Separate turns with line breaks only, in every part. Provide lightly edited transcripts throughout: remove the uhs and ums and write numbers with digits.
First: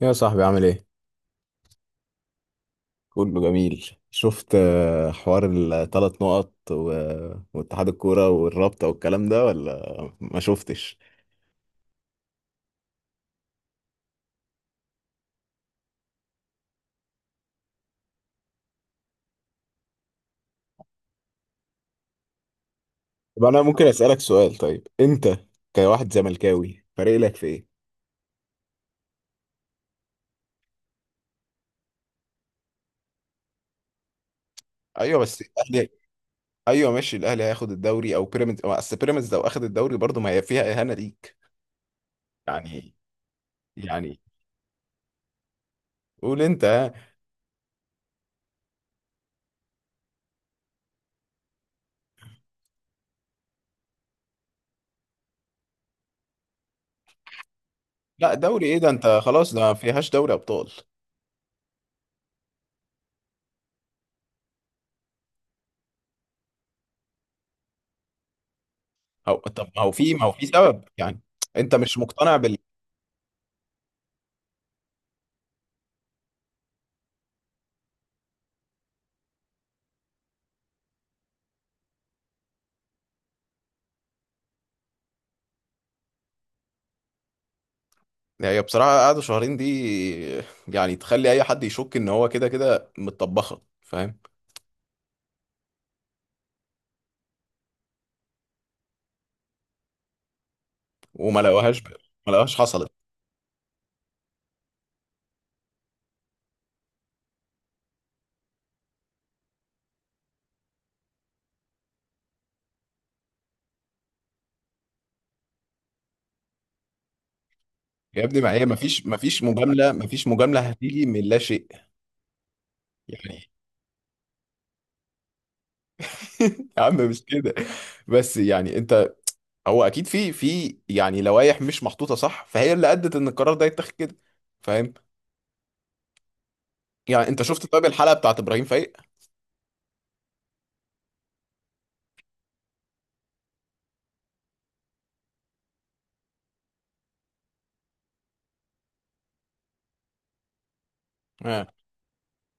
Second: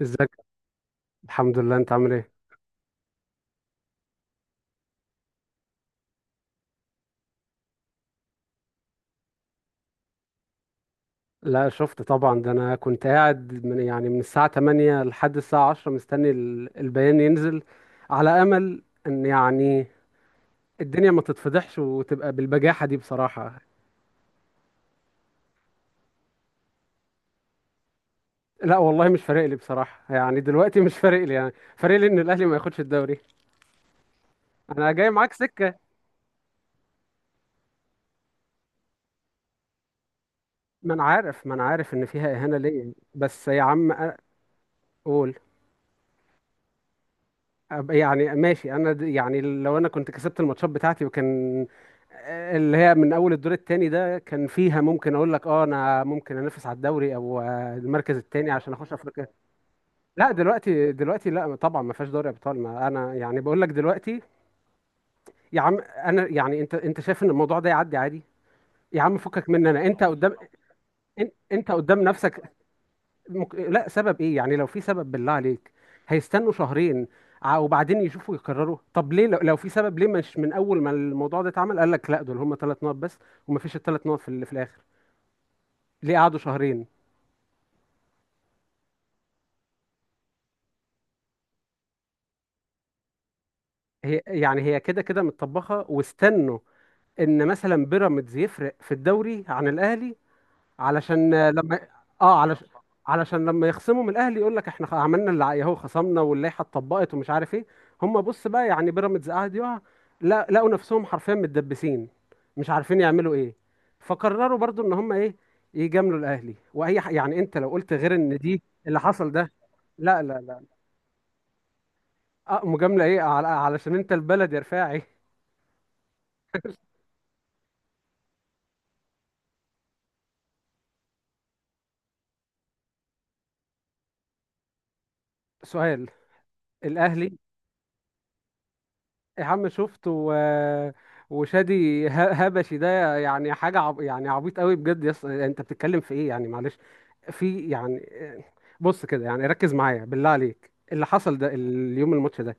يا
ازيك؟
صاحبي عامل ايه؟
الحمد لله، انت عامل ايه؟
كله جميل شفت آه، حوار الثلاث نقط واتحاد الكورة والرابطة والكلام ده ولا ما شفتش.
لا، شفت طبعا. ده انا كنت قاعد من الساعة 8 لحد الساعة 10 مستني البيان ينزل، على امل ان يعني الدنيا ما تتفضحش وتبقى بالبجاحة دي
طب
بصراحة.
انا ممكن اسألك سؤال؟ طيب انت كواحد زملكاوي فارق لك في ايه؟
لا والله، مش فارق لي بصراحة. يعني دلوقتي مش فارق لي يعني. فارق لي ان الاهلي ما ياخدش الدوري. انا جاي
ايوه
معاك
بس
سكة.
الاهلي. ايوه ماشي، الاهلي هياخد الدوري او بيراميدز، أو اصل بيراميدز لو اخد الدوري برضه ما هي فيها اهانه
ما انا
ليك.
عارف ما انا عارف ان فيها اهانة ليا،
يعني
بس يا عم
يعني
قول.
قول انت ها.
يعني ماشي، انا يعني لو انا كنت كسبت الماتشات بتاعتي، وكان اللي هي من اول الدور الثاني ده، كان فيها ممكن اقول لك اه انا ممكن انافس على الدوري، او المركز
لا
الثاني
دوري
عشان
ايه ده؟
اخش
انت
افريقيا.
خلاص، ده ما فيهاش
لا
دوري ابطال.
دلوقتي، لا طبعا ما فيهاش دوري ابطال. ما انا يعني بقول لك دلوقتي. يا عم انا يعني انت شايف ان الموضوع ده يعدي عادي؟ يا عم
أو
فكك
طب،
مني،
ما
انا
هو
انت
في ما هو
قدام.
في سبب يعني،
انت
انت مش
قدام
مقتنع.
نفسك. لا، سبب ايه يعني؟ لو في سبب بالله عليك، هيستنوا شهرين؟ وبعدين يشوفوا يكرروا؟ طب ليه لو في سبب ليه مش من اول ما الموضوع ده اتعمل قال لك لا دول هم 3 نقط بس، ومفيش الـ 3 نقط في الاخر؟ ليه قعدوا شهرين؟
يعني هي بصراحة قعدة شهرين دي يعني تخلي أي حد يشك إن هو كده كده متطبخة، فاهم؟
هي كده كده متطبخه، واستنوا ان مثلا بيراميدز يفرق في الدوري عن الاهلي.
وما
علشان لما
لقوهاش ب... ما
اه
لقوهاش
علشان،
حصلت.
علشان لما يخصموا من الاهلي يقول لك احنا عملنا اللي عليه، اهو خصمنا واللائحه اتطبقت، ومش عارف ايه. هم بص بقى، يعني بيراميدز قعد يقع، لا، لقوا نفسهم حرفيا متدبسين، مش عارفين يعملوا ايه، فقرروا برضو ان هم ايه، يجاملوا الاهلي. واي يعني انت لو قلت غير
يا
ان
ابني، ما
دي
هي ما
اللي
فيش ما
حصل
فيش
ده،
مجاملة، ما
لا
فيش
لا
مجاملة
لا.
هتيجي من لا شيء
اه، مجامله ايه
يعني.
علشان انت البلد يا رفاعي.
يا عم مش كده، بس يعني أنت، هو أكيد في يعني لوائح مش محطوطة صح، فهي اللي أدت إن القرار ده يتاخد كده، فاهم؟
سؤال،
يعني
الاهلي.
أنت شفت؟ طيب الحلقة بتاعت إبراهيم فايق
يا عم شفت وشادي هبشي، ده يعني حاجة يعني عبيط قوي بجد. انت بتتكلم في ايه يعني؟ معلش، في يعني، بص كده يعني، ركز معايا بالله عليك، اللي حصل ده
آه.
اليوم الماتش ده،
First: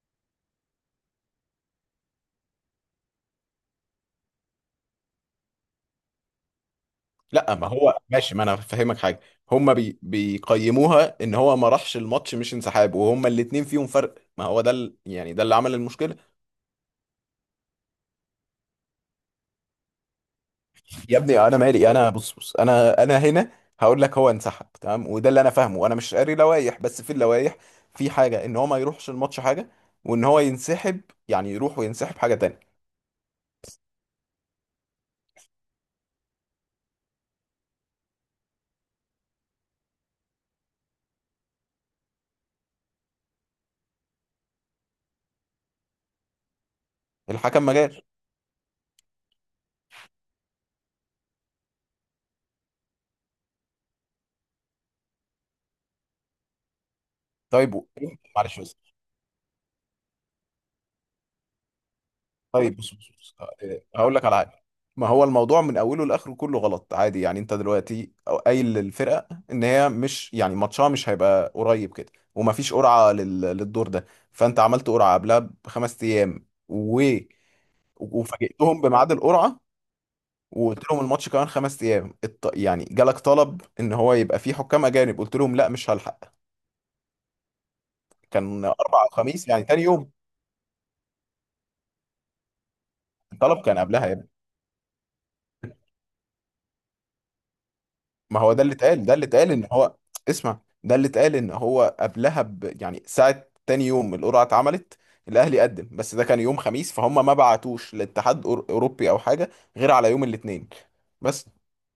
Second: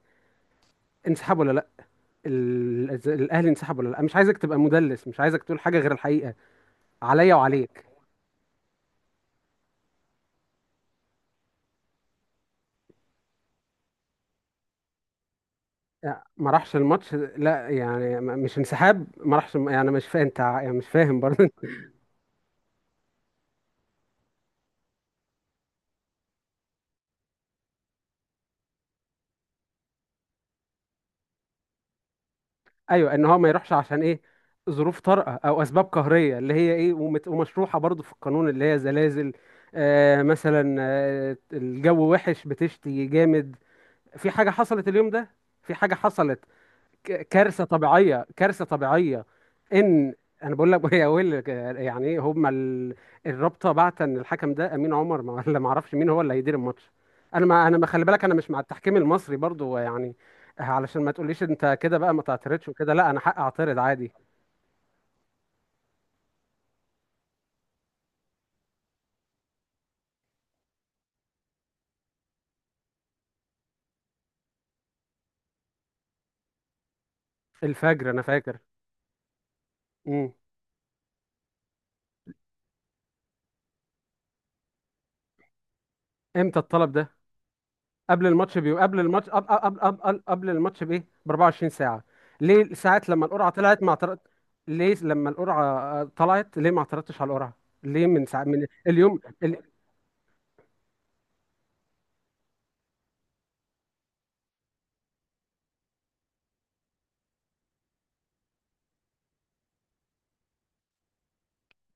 انسحاب ولا لا؟ الاهلي انسحب ولا لا؟ مش عايزك تبقى مدلس، مش عايزك تقول حاجة غير الحقيقة، عليا
لا ما
وعليك.
هو ماشي، ما انا فاهمك حاجه. هما بي بيقيموها ان هو ما راحش الماتش مش انسحاب، وهما الاتنين فيهم فرق، ما هو ده يعني ده اللي عمل المشكله.
لا، ما راحش الماتش، لا يعني مش انسحاب، ما راحش يعني؟ مش فاهم انت يعني؟ مش
يا
فاهم
ابني
برضه.
انا مالي؟ انا بص، انا هنا هقول لك. هو انسحب تمام، وده اللي انا فاهمه، انا مش قاري لوائح، بس في اللوائح في حاجه ان هو ما يروحش الماتش حاجه، وان هو ينسحب يعني يروح وينسحب حاجه تانية.
ايوه، ان هو ما يروحش عشان ايه؟ ظروف طارئه او اسباب قهريه، اللي هي ايه، ومشروحه برضو في القانون، اللي هي زلازل، مثلا، الجو وحش، بتشتي جامد، في حاجه حصلت اليوم ده، في حاجه حصلت،
الحكم
كارثه
ما جاش.
طبيعيه، كارثه طبيعيه. ان، انا بقول لك، يا ويل يعني ايه هما الرابطه بعت ان الحكم ده امين عمر ولا ما اعرفش مين هو اللي هيدير الماتش. انا ما
طيب
انا ما خلي بالك، انا مش مع
معلش.
التحكيم المصري برضو يعني. علشان ما تقوليش انت كده بقى ما تعترضش
طيب
وكده،
بص
لا
بص
انا
بص
حق اعترض عادي.
هقول لك على حاجه. ما هو الموضوع من اوله لاخره كله غلط عادي، يعني انت دلوقتي قايل للفرقه ان هي مش يعني ماتشها مش هيبقى قريب كده، ومفيش قرعه للدور ده. فانت عملت قرعه قبلها بخمس ايام
الفجر انا فاكر.
وفاجئتهم بميعاد القرعه،
امم.
وقلت لهم الماتش كمان خمس ايام يعني جالك طلب ان هو يبقى فيه حكام اجانب، قلت لهم لا مش هلحق.
امتى الطلب ده؟ قبل الماتش
كان
بيو قبل
اربعة
الماتش قبل
وخميس يعني
قبل
تاني يوم،
قبل, قبل الماتش بايه، ب 24 ساعه؟ ليه ساعات لما القرعه
الطلب كان
طلعت ما
قبلها.
اعترضت؟ ليه لما القرعه طلعت ليه ما اعترضتش على القرعه؟ ليه من
ما
ساعه
هو ده
من
اللي اتقال ده
اليوم
اللي اتقال ان هو اسمع، ده اللي اتقال ان هو قبلها يعني ساعة تاني يوم القرعة اتعملت. الاهلي قدم، بس ده كان يوم خميس، فهم ما بعتوش لاتحاد اوروبي او حاجة غير على يوم الاثنين بس.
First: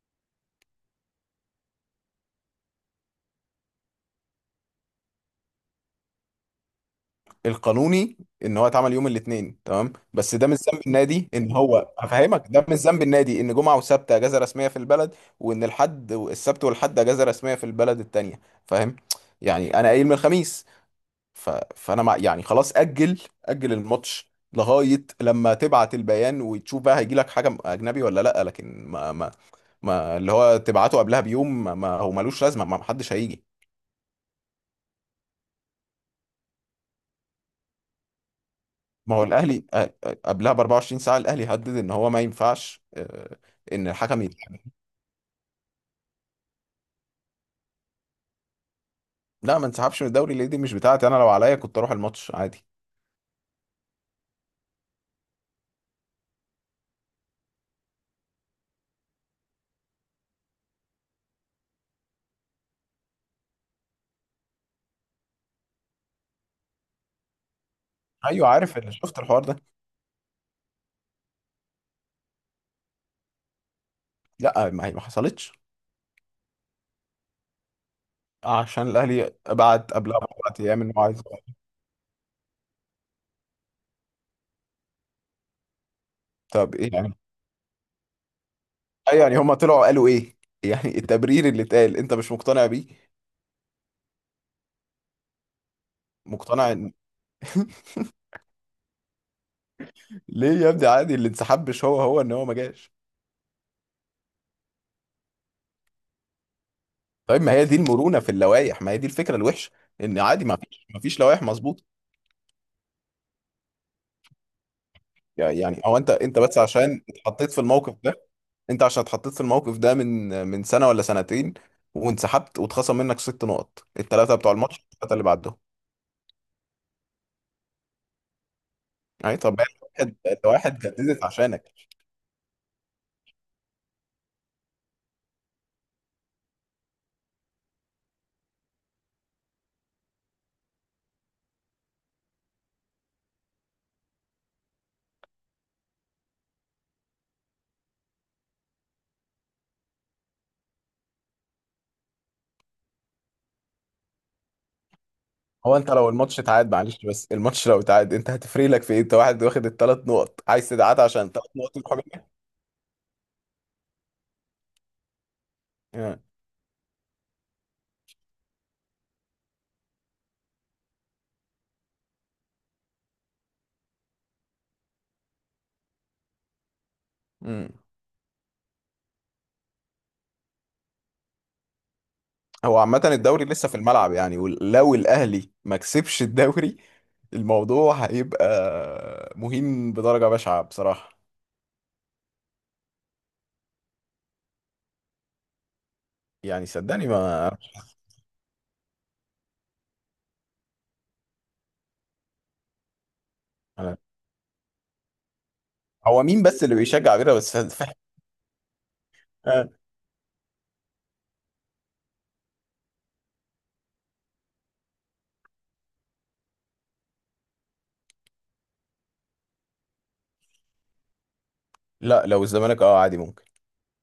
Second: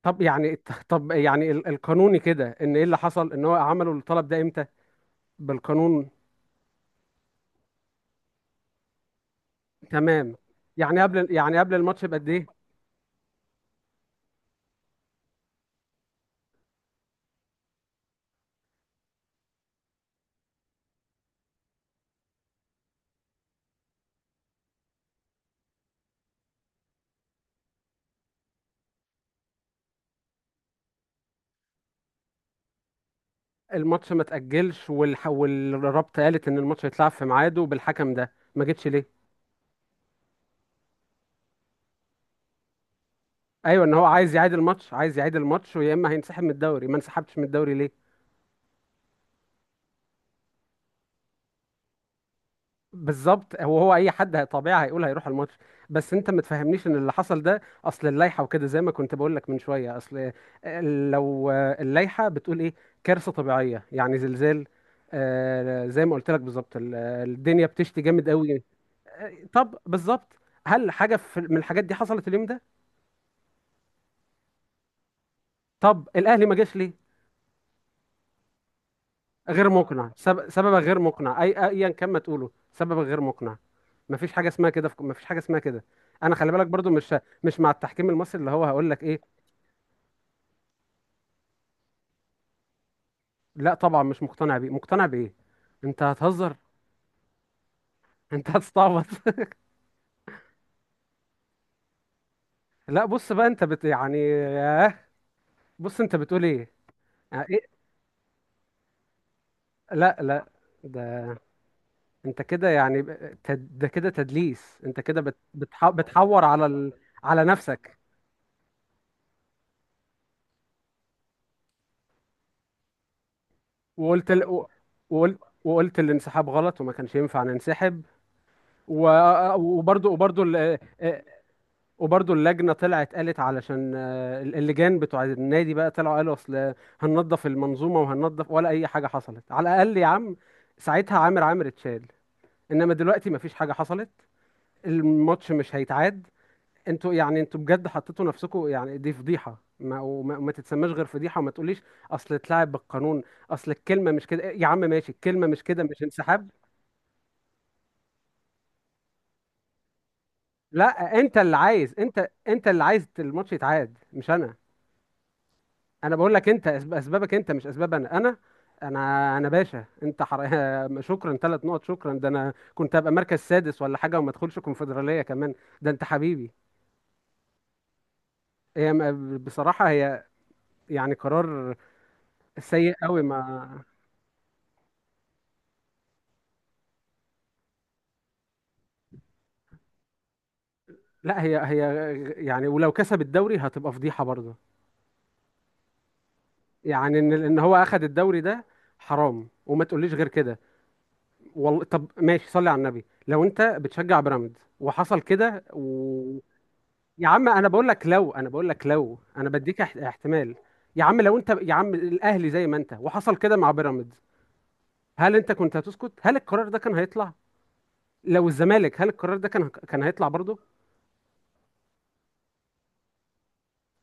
طب يعني، طب يعني القانوني كده، ان ايه اللي حصل ان هو عملوا الطلب ده امتى بالقانون؟
القانوني ان هو اتعمل يوم الاثنين تمام،
تمام.
بس ده مش ذنب
يعني قبل
النادي ان
يعني قبل
هو
الماتش بقد
هفهمك،
ايه؟
ده مش ذنب النادي ان جمعة وسبت اجازة رسمية في البلد، وان الحد السبت والحد اجازة رسمية في البلد التانية، فاهم؟ يعني انا قايل من الخميس ف... فانا مع يعني خلاص اجل اجل الماتش لغايه لما تبعت البيان وتشوف بقى هيجي لك حاجه اجنبي ولا لا، لكن ما اللي هو تبعته قبلها بيوم هو ملوش لازمه، ما حدش هيجي.
الماتش ما تأجلش، والرابطه قالت ان الماتش هيتلعب في ميعاده، بالحكم ده ما جتش ليه؟
ما هو الاهلي قبلها ب 24 ساعه الاهلي هدد ان هو ما ينفعش،
ايوه،
ان
ان هو
الحكم
عايز
يت...
يعيد الماتش، ويا اما هينسحب من الدوري، ما انسحبتش من الدوري ليه؟
لا ما انسحبش من الدوري ليه؟ دي مش بتاعتي انا، لو عليا كنت اروح الماتش عادي.
بالظبط. هو اي حد طبيعي هيقول هيروح الماتش. بس انت ما تفهمنيش ان اللي حصل ده اصل اللائحه وكده، زي ما كنت بقول لك من شويه، اصل لو اللائحه بتقول ايه؟ كارثه طبيعيه يعني زلزال، زي ما قلت لك بالظبط، الدنيا بتشتي جامد
ايوه
قوي.
عارف، اللي شفت الحوار ده.
طب بالظبط، هل حاجه في من الحاجات دي حصلت اليوم ده؟
لا ما هي ما حصلتش،
طب الاهلي ما جاش ليه؟
عشان الاهلي
غير
بعت
مقنع.
قبلها باربع
سبب
ايام انه
غير
عايز.
مقنع، اي ايا كان ما تقوله سبب غير مقنع. مفيش حاجه اسمها كده مفيش حاجه اسمها كده. انا خلي بالك
طب
برضو
ايه يعني؟
مش مع التحكيم المصري. اللي هو هقول لك ايه؟
ايوه يعني هم طلعوا قالوا ايه؟ يعني التبرير اللي اتقال انت مش مقتنع بيه؟
لا طبعا مش مقتنع بيه، مقتنع بايه؟ انت هتهزر؟
مقتنع ان
انت هتستعبط.
ليه يا ابني؟ عادي، اللي انسحب مش هو، هو ان هو ما جاش.
لا بص بقى، انت يعني ياه. بص انت بتقول ايه؟
طيب
يعني
ما هي دي
ايه؟
المرونه في اللوائح، ما هي دي الفكره الوحشه،
لا
ان
لا.
عادي ما فيش
ده
لوائح مظبوطه.
انت كده، يعني ده كده تدليس. انت كده
يعني هو انت
بتحور
بس
على
عشان
على
اتحطيت في الموقف
نفسك.
ده. انت عشان اتحطيت في الموقف ده من سنه ولا سنتين، وانسحبت واتخصم منك ست نقط،
وقلت
الثلاثه بتوع
ال...
الماتش، الثلاثه اللي
وقلت
بعدهم.
وقلت الانسحاب غلط وما كانش ينفع ننسحب.
يعني طب ما هي الواحد
وبرضو ال-
الواحد جددت
آه،
عشانك.
وبرضو اللجنة طلعت قالت، علشان اللجان بتوع النادي بقى طلعوا قالوا اصل هننظف المنظومة وهننظف، ولا أي حاجة حصلت. على الأقل يا عم ساعتها عامر عامر اتشال. إنما دلوقتي مفيش حاجة حصلت، الماتش مش هيتعاد. انتوا بجد حطيتوا نفسكم، يعني دي فضيحة، ما وما وما تتسماش غير فضيحة. وما تقوليش اصل اتلعب بالقانون، اصل الكلمة مش كده يا عم، ماشي. الكلمة مش
هو
كده،
انت
مش
لو الماتش
انسحاب.
اتعاد معلش، بس الماتش لو اتعاد انت هتفرق لك في ايه؟ انت واحد واخد الثلاث نقط عايز تتعاد
لا،
عشان
انت
الثلاث
اللي
نقط،
عايز
الحكام.
انت انت اللي عايز الماتش يتعاد، مش انا. انا بقول لك، انت اسبابك انت، مش اسباب انا. انا باشا، انت شكرا 3 نقط، شكرا. ده انا كنت هبقى مركز سادس ولا حاجه، وما ادخلش كونفدراليه كمان. ده انت حبيبي.
امم.
بصراحه، هي يعني قرار
هو
سيء
عامة
قوي. ما،
الدوري لسه في الملعب يعني، ولو الاهلي ما كسبش الدوري الموضوع هيبقى مهم بدرجة بشعة بصراحة.
لا، هي، يعني ولو كسب الدوري هتبقى فضيحه برضه.
يعني صدقني
يعني ان
ما
ان هو اخد الدوري ده حرام، وما تقوليش غير كده. والله طب ماشي، صلي على النبي لو انت
انا.
بتشجع بيراميدز وحصل كده
هو مين بس اللي بيشجع
يا عم
بيراميدز
انا
بس،
بقول
فاهم؟
لك، لو انا
آه.
بديك احتمال. يا عم لو انت يا عم الاهلي زي ما انت، وحصل كده مع بيراميدز، هل انت كنت هتسكت؟ هل القرار ده كان هيطلع؟ لو الزمالك، هل القرار ده كان هيطلع برضه؟
لا لو الزمالك اه عادي ممكن.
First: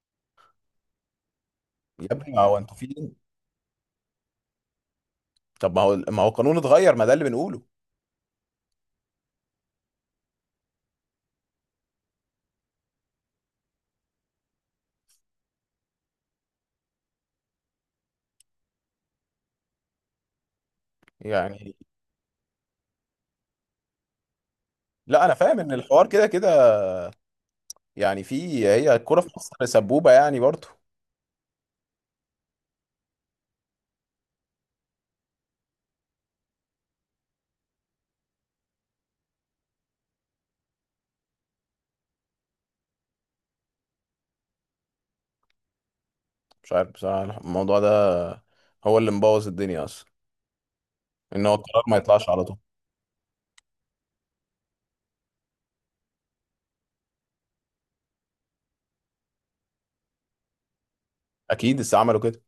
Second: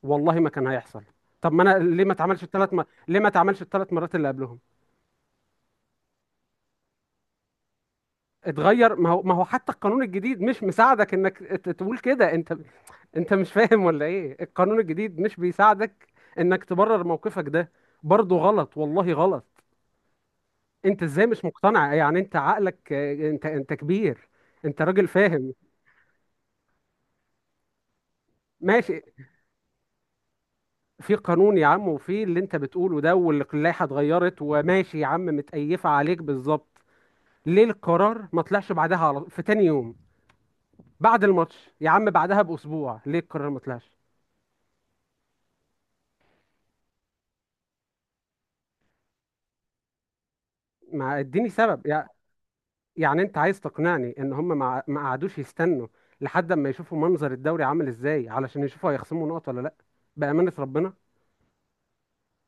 والله ما كان هيحصل. طب ما انا ليه
يا
ما
ابني ما
اتعملش
هو
الثلاث
انتوا فين؟
ليه ما اتعملش الـ 3 مرات اللي قبلهم؟
طب ما هو القانون اتغير، ما ده اللي بنقوله
اتغير، ما هو حتى القانون الجديد مش مساعدك انك تقول كده. انت انت مش فاهم ولا ايه؟ القانون الجديد مش بيساعدك انك تبرر موقفك ده. برضه غلط، والله غلط. انت ازاي مش
يعني.
مقتنع؟ يعني انت عقلك، انت كبير، انت راجل
لا انا
فاهم.
فاهم ان الحوار كده كده يعني، في هي
ماشي.
الكوره في مصر سبوبه يعني برضه.
في قانون يا عم، وفي اللي انت بتقوله ده، واللائحة اتغيرت، وماشي يا عم، متقيفة عليك بالظبط. ليه القرار ما طلعش بعدها على في تاني يوم بعد الماتش؟ يا عم بعدها بأسبوع ليه القرار ما طلعش؟
مش عارف بصراحه، الموضوع ده هو اللي مبوظ الدنيا اصلا،
ما
ان
اديني
هو القرار
سبب
ما يطلعش على طول.
يعني انت عايز تقنعني ان هم ما قعدوش يستنوا لحد اما يشوفوا منظر الدوري عامل ازاي، علشان يشوفوا هيخصموا نقط ولا لا؟ بأمانة ربنا
اكيد لسه عملوا كده.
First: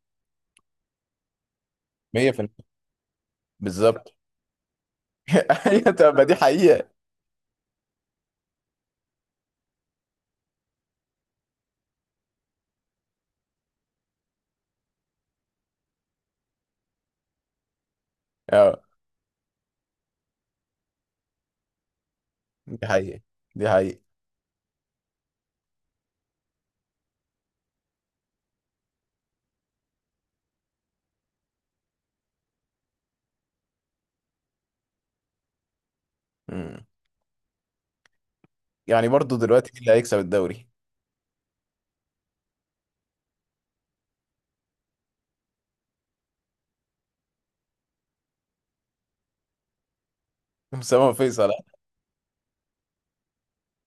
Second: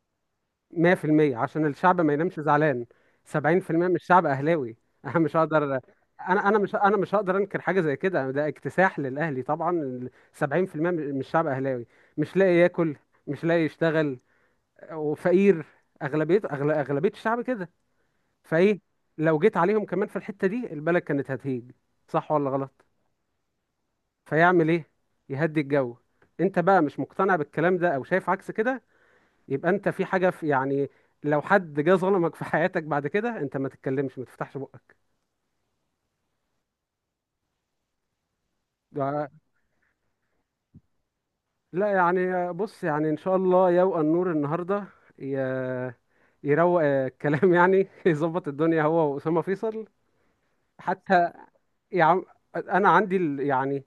100% عشان الشعب ما ينامش
100%
زعلان. 70% من
بالظبط.
الشعب اهلاوي. انا مش هقدر انا.
ايوه طب ما دي حقيقه.
انا مش هقدر انكر حاجة زي كده، ده اكتساح للاهلي طبعا. 70% من الشعب اهلاوي، مش لاقي ياكل، مش لاقي يشتغل، وفقير. اغلبية، اغلبية الشعب كده. فايه؟
اه
لو جيت عليهم كمان في الحتة دي البلد كانت هتهيج، صح ولا غلط؟
دي حقيقه، دي حقيقه.
فيعمل ايه؟ يهدي الجو. انت بقى مش مقتنع بالكلام ده او شايف عكس كده، يبقى انت في حاجة، في يعني، لو حد جه ظلمك في حياتك بعد كده انت ما تتكلمش، ما تفتحش بقك.
امم. يعني
ده-
برضه دلوقتي مين اللي هيكسب الدوري؟
لا يعني، بص يعني، ان شاء الله يوقع النور النهارده، ي- يروق الكلام، يعني يظبط الدنيا هو وأسامة فيصل.
اسامه
حتى
فيصل آه.
يا عم، انا عندي ال- يعني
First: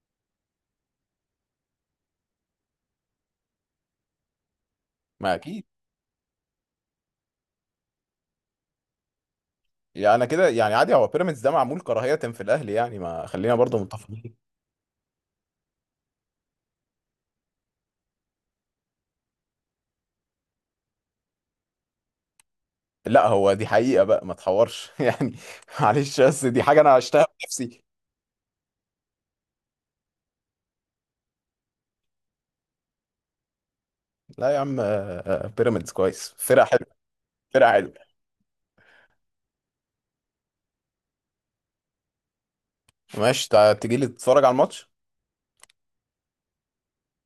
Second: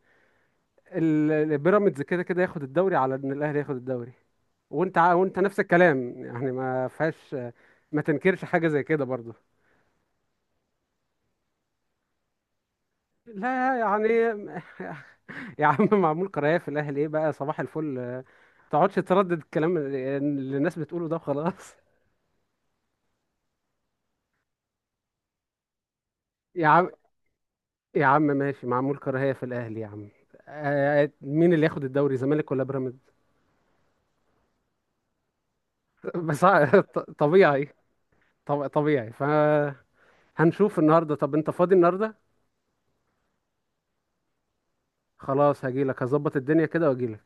ال- ال- بيراميدز كده كده ياخد الدوري على ان الاهلي ياخد الدوري. وانت
ما
وانت نفس
اكيد.
الكلام، يعني ما فيهاش، ما تنكرش حاجه زي كده برضه.
يعني انا كده يعني عادي، هو بيراميدز ده معمول كراهيه في الاهلي يعني، ما خلينا
لا
برضه
يعني،
متفقين.
يا عم، معمول قرايه في الاهلي ايه بقى؟ صباح الفل، ما تقعدش تردد الكلام اللي الناس بتقوله ده، خلاص.
لا هو دي حقيقه بقى، ما تحورش يعني. معلش بس دي
يا
حاجه
عم،
انا عشتها بنفسي.
يا عم ماشي، معمول كراهيه في الاهلي يا عم. مين اللي ياخد الدوري، زمالك ولا بيراميدز؟
لا يا عم بيراميدز كويس،
بس
فرقة حلوة،
طبيعي،
فرقة حلوة.
طبيعي، فهنشوف النهارده. طب انت فاضي النهارده؟
ماشي تجيلي تتفرج على الماتش.
خلاص هجيلك، هظبط الدنيا كده واجيلك.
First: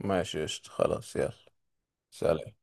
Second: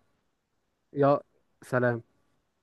ماشي قشطة، خلاص
يا
يلا.
سلام.
سلام.